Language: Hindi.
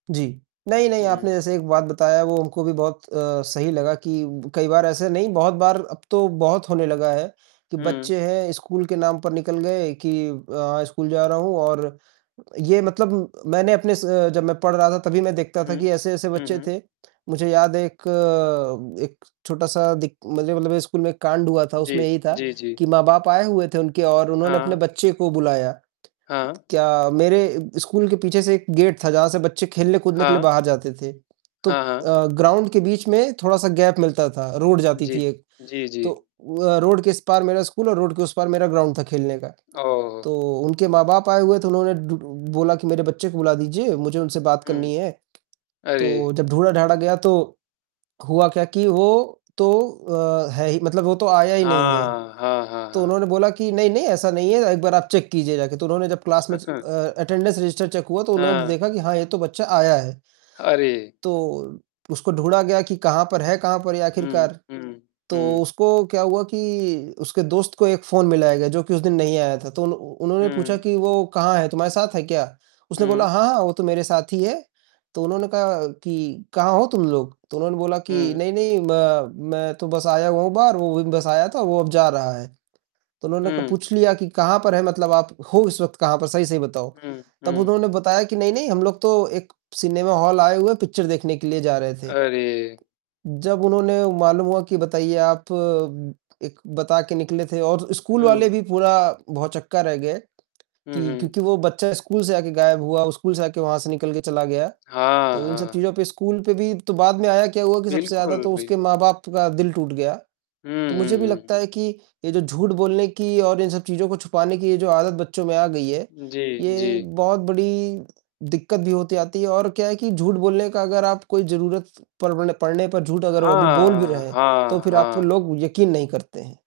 जी। नहीं, उ, नहीं आपने हुँ। जैसे एक बात बताया वो हमको भी बहुत अ, सही लगा कि कई बार ऐसे नहीं बहुत बार अब तो बहुत होने लगा है कि हुँ। बच्चे हैं स्कूल के नाम पर निकल गए कि अ, स्कूल जा रहा हूँ और ये मतलब मैंने अपने से जब मैं पढ़ रहा था तभी मैं देखता था हुँ। कि ऐसे-ऐसे हुँ, बच्चे हुँ। थे। मुझे याद है। एक, एक छोटा-सा दिक मतलब स्कूल में एक कांड हुआ था उसमें जी। यही था जी, जी। कि माँ-बाप आए हुए थे उनके और उन्होंने अपने हाँ। बच्चे को बुलाया। हाँ। क्या मेरे स्कूल के पीछे से एक गेट था जहाँ से बच्चे खेलने कूदने के लिए हाँ। बाहर जाते थे। तो हाँ, हाँ। अ, ग्राउंड के बीच में थोड़ा-सा गैप मिलता था। रोड जाती जी। थी एक जी, तो जी। अ, रोड के इस पार मेरा स्कूल और रोड के उस पार मेरा ग्राउंड था खेलने का। ओहो! तो उनके माँ-बाप आए हुए तो डु उन्होंने बोला कि मेरे बच्चे को बुला दीजिए, मुझे उनसे बात हुँ। करनी है। तो अरे! जब ढूढ़ा-ढांडा गया तो हुआ क्या कि वो तो अ, है ही मतलब वो तो आया ही नहीं है। हाँ। हाँ, हाँ, तो हाँ। उन्होंने बोला कि नहीं-नहीं ऐसा नहीं है एक बार आप चेक कीजिए जाके तो उन्होंने जब क्लास में अ, अटेंडेंस रजिस्टर चेक हुआ तो उन्होंने हाँ। देखा कि हाँ, ये तो बच्चा आया है। अरे! तो उसको ढूढ़ा गया कि कहाँ पर है कहाँ पर ये हुँ, आखिरकार। हुँ, तो हुँ। उसको क्या हुआ कि उसके दोस्त को एक फ़ोन मिलाया गया, जो कि उस दिन नहीं आया था। तो उन्ह उन्होंने पूछा हुँ। कि "वो कहाँ है? तुम्हारे साथ है क्या?" उसने बोला, हुँ। "हाँ, हाँ, वो तो मेरे साथ ही है।" तो उन्होंने कहा कि "कहाँ हो तुम लोग?" तो उन्होंने बोला कि हुँ। नहीं, नहीं म मैं तो बस आया हुआ हूँ बाहर, वो भी बस आया था, वो अब जा रहा है। तो उन्होंने क हुँ। पूछ लिया कि "कहाँ पर है मतलब आप? हो इस वक़्त कहाँ पर सही-सही बताओ?" हुँ। तब हुँ। उन्होंने बताया कि "नहीं, नहीं हम लोग तो एक सिनेमा हाल आए हुए हैं पिक्चर देखने के लिए जा रहे थे।" अरे! जब उन्होंने मालूम हुआ कि बताइए आप एक बता के निकले थे और स्कूल वाले हुँ। भी पूरा भौचक्का रह गए हुँ, की हुँ। क्योंकि वो बच्चा स्कूल से आके गायब हुआ स्कूल से आके वहाँ से निकल के चला गया। हाँ, तो इन सब हाँ। चीज़ों पे स्कूल पे भी तो बाद में आया क्या हुआ कि सबसे ज़्यादा बिल्कुल, तो उसके बिल्कुल। माँ-बाप का दिल टूट गया। हुँ, तो मुझे भी हुँ, हुँ, लगता हुँ। है कि ये जो झूठ बोलने की और इन सब चीज़ों को छुपाने की ये जो आदत बच्चों में आ गई है, जी, ये जी। बहुत बड़ी दिक्कत भी होती आती है और क्या है कि झूठ बोलने का अगर आप कोई ज़रूरत परवण पढ़ने पर झूठ अगर अभी बोल भी हाँ। रहे हैं, तो हाँ, फिर आपको हाँ। लोग यकीन नहीं करते हैं।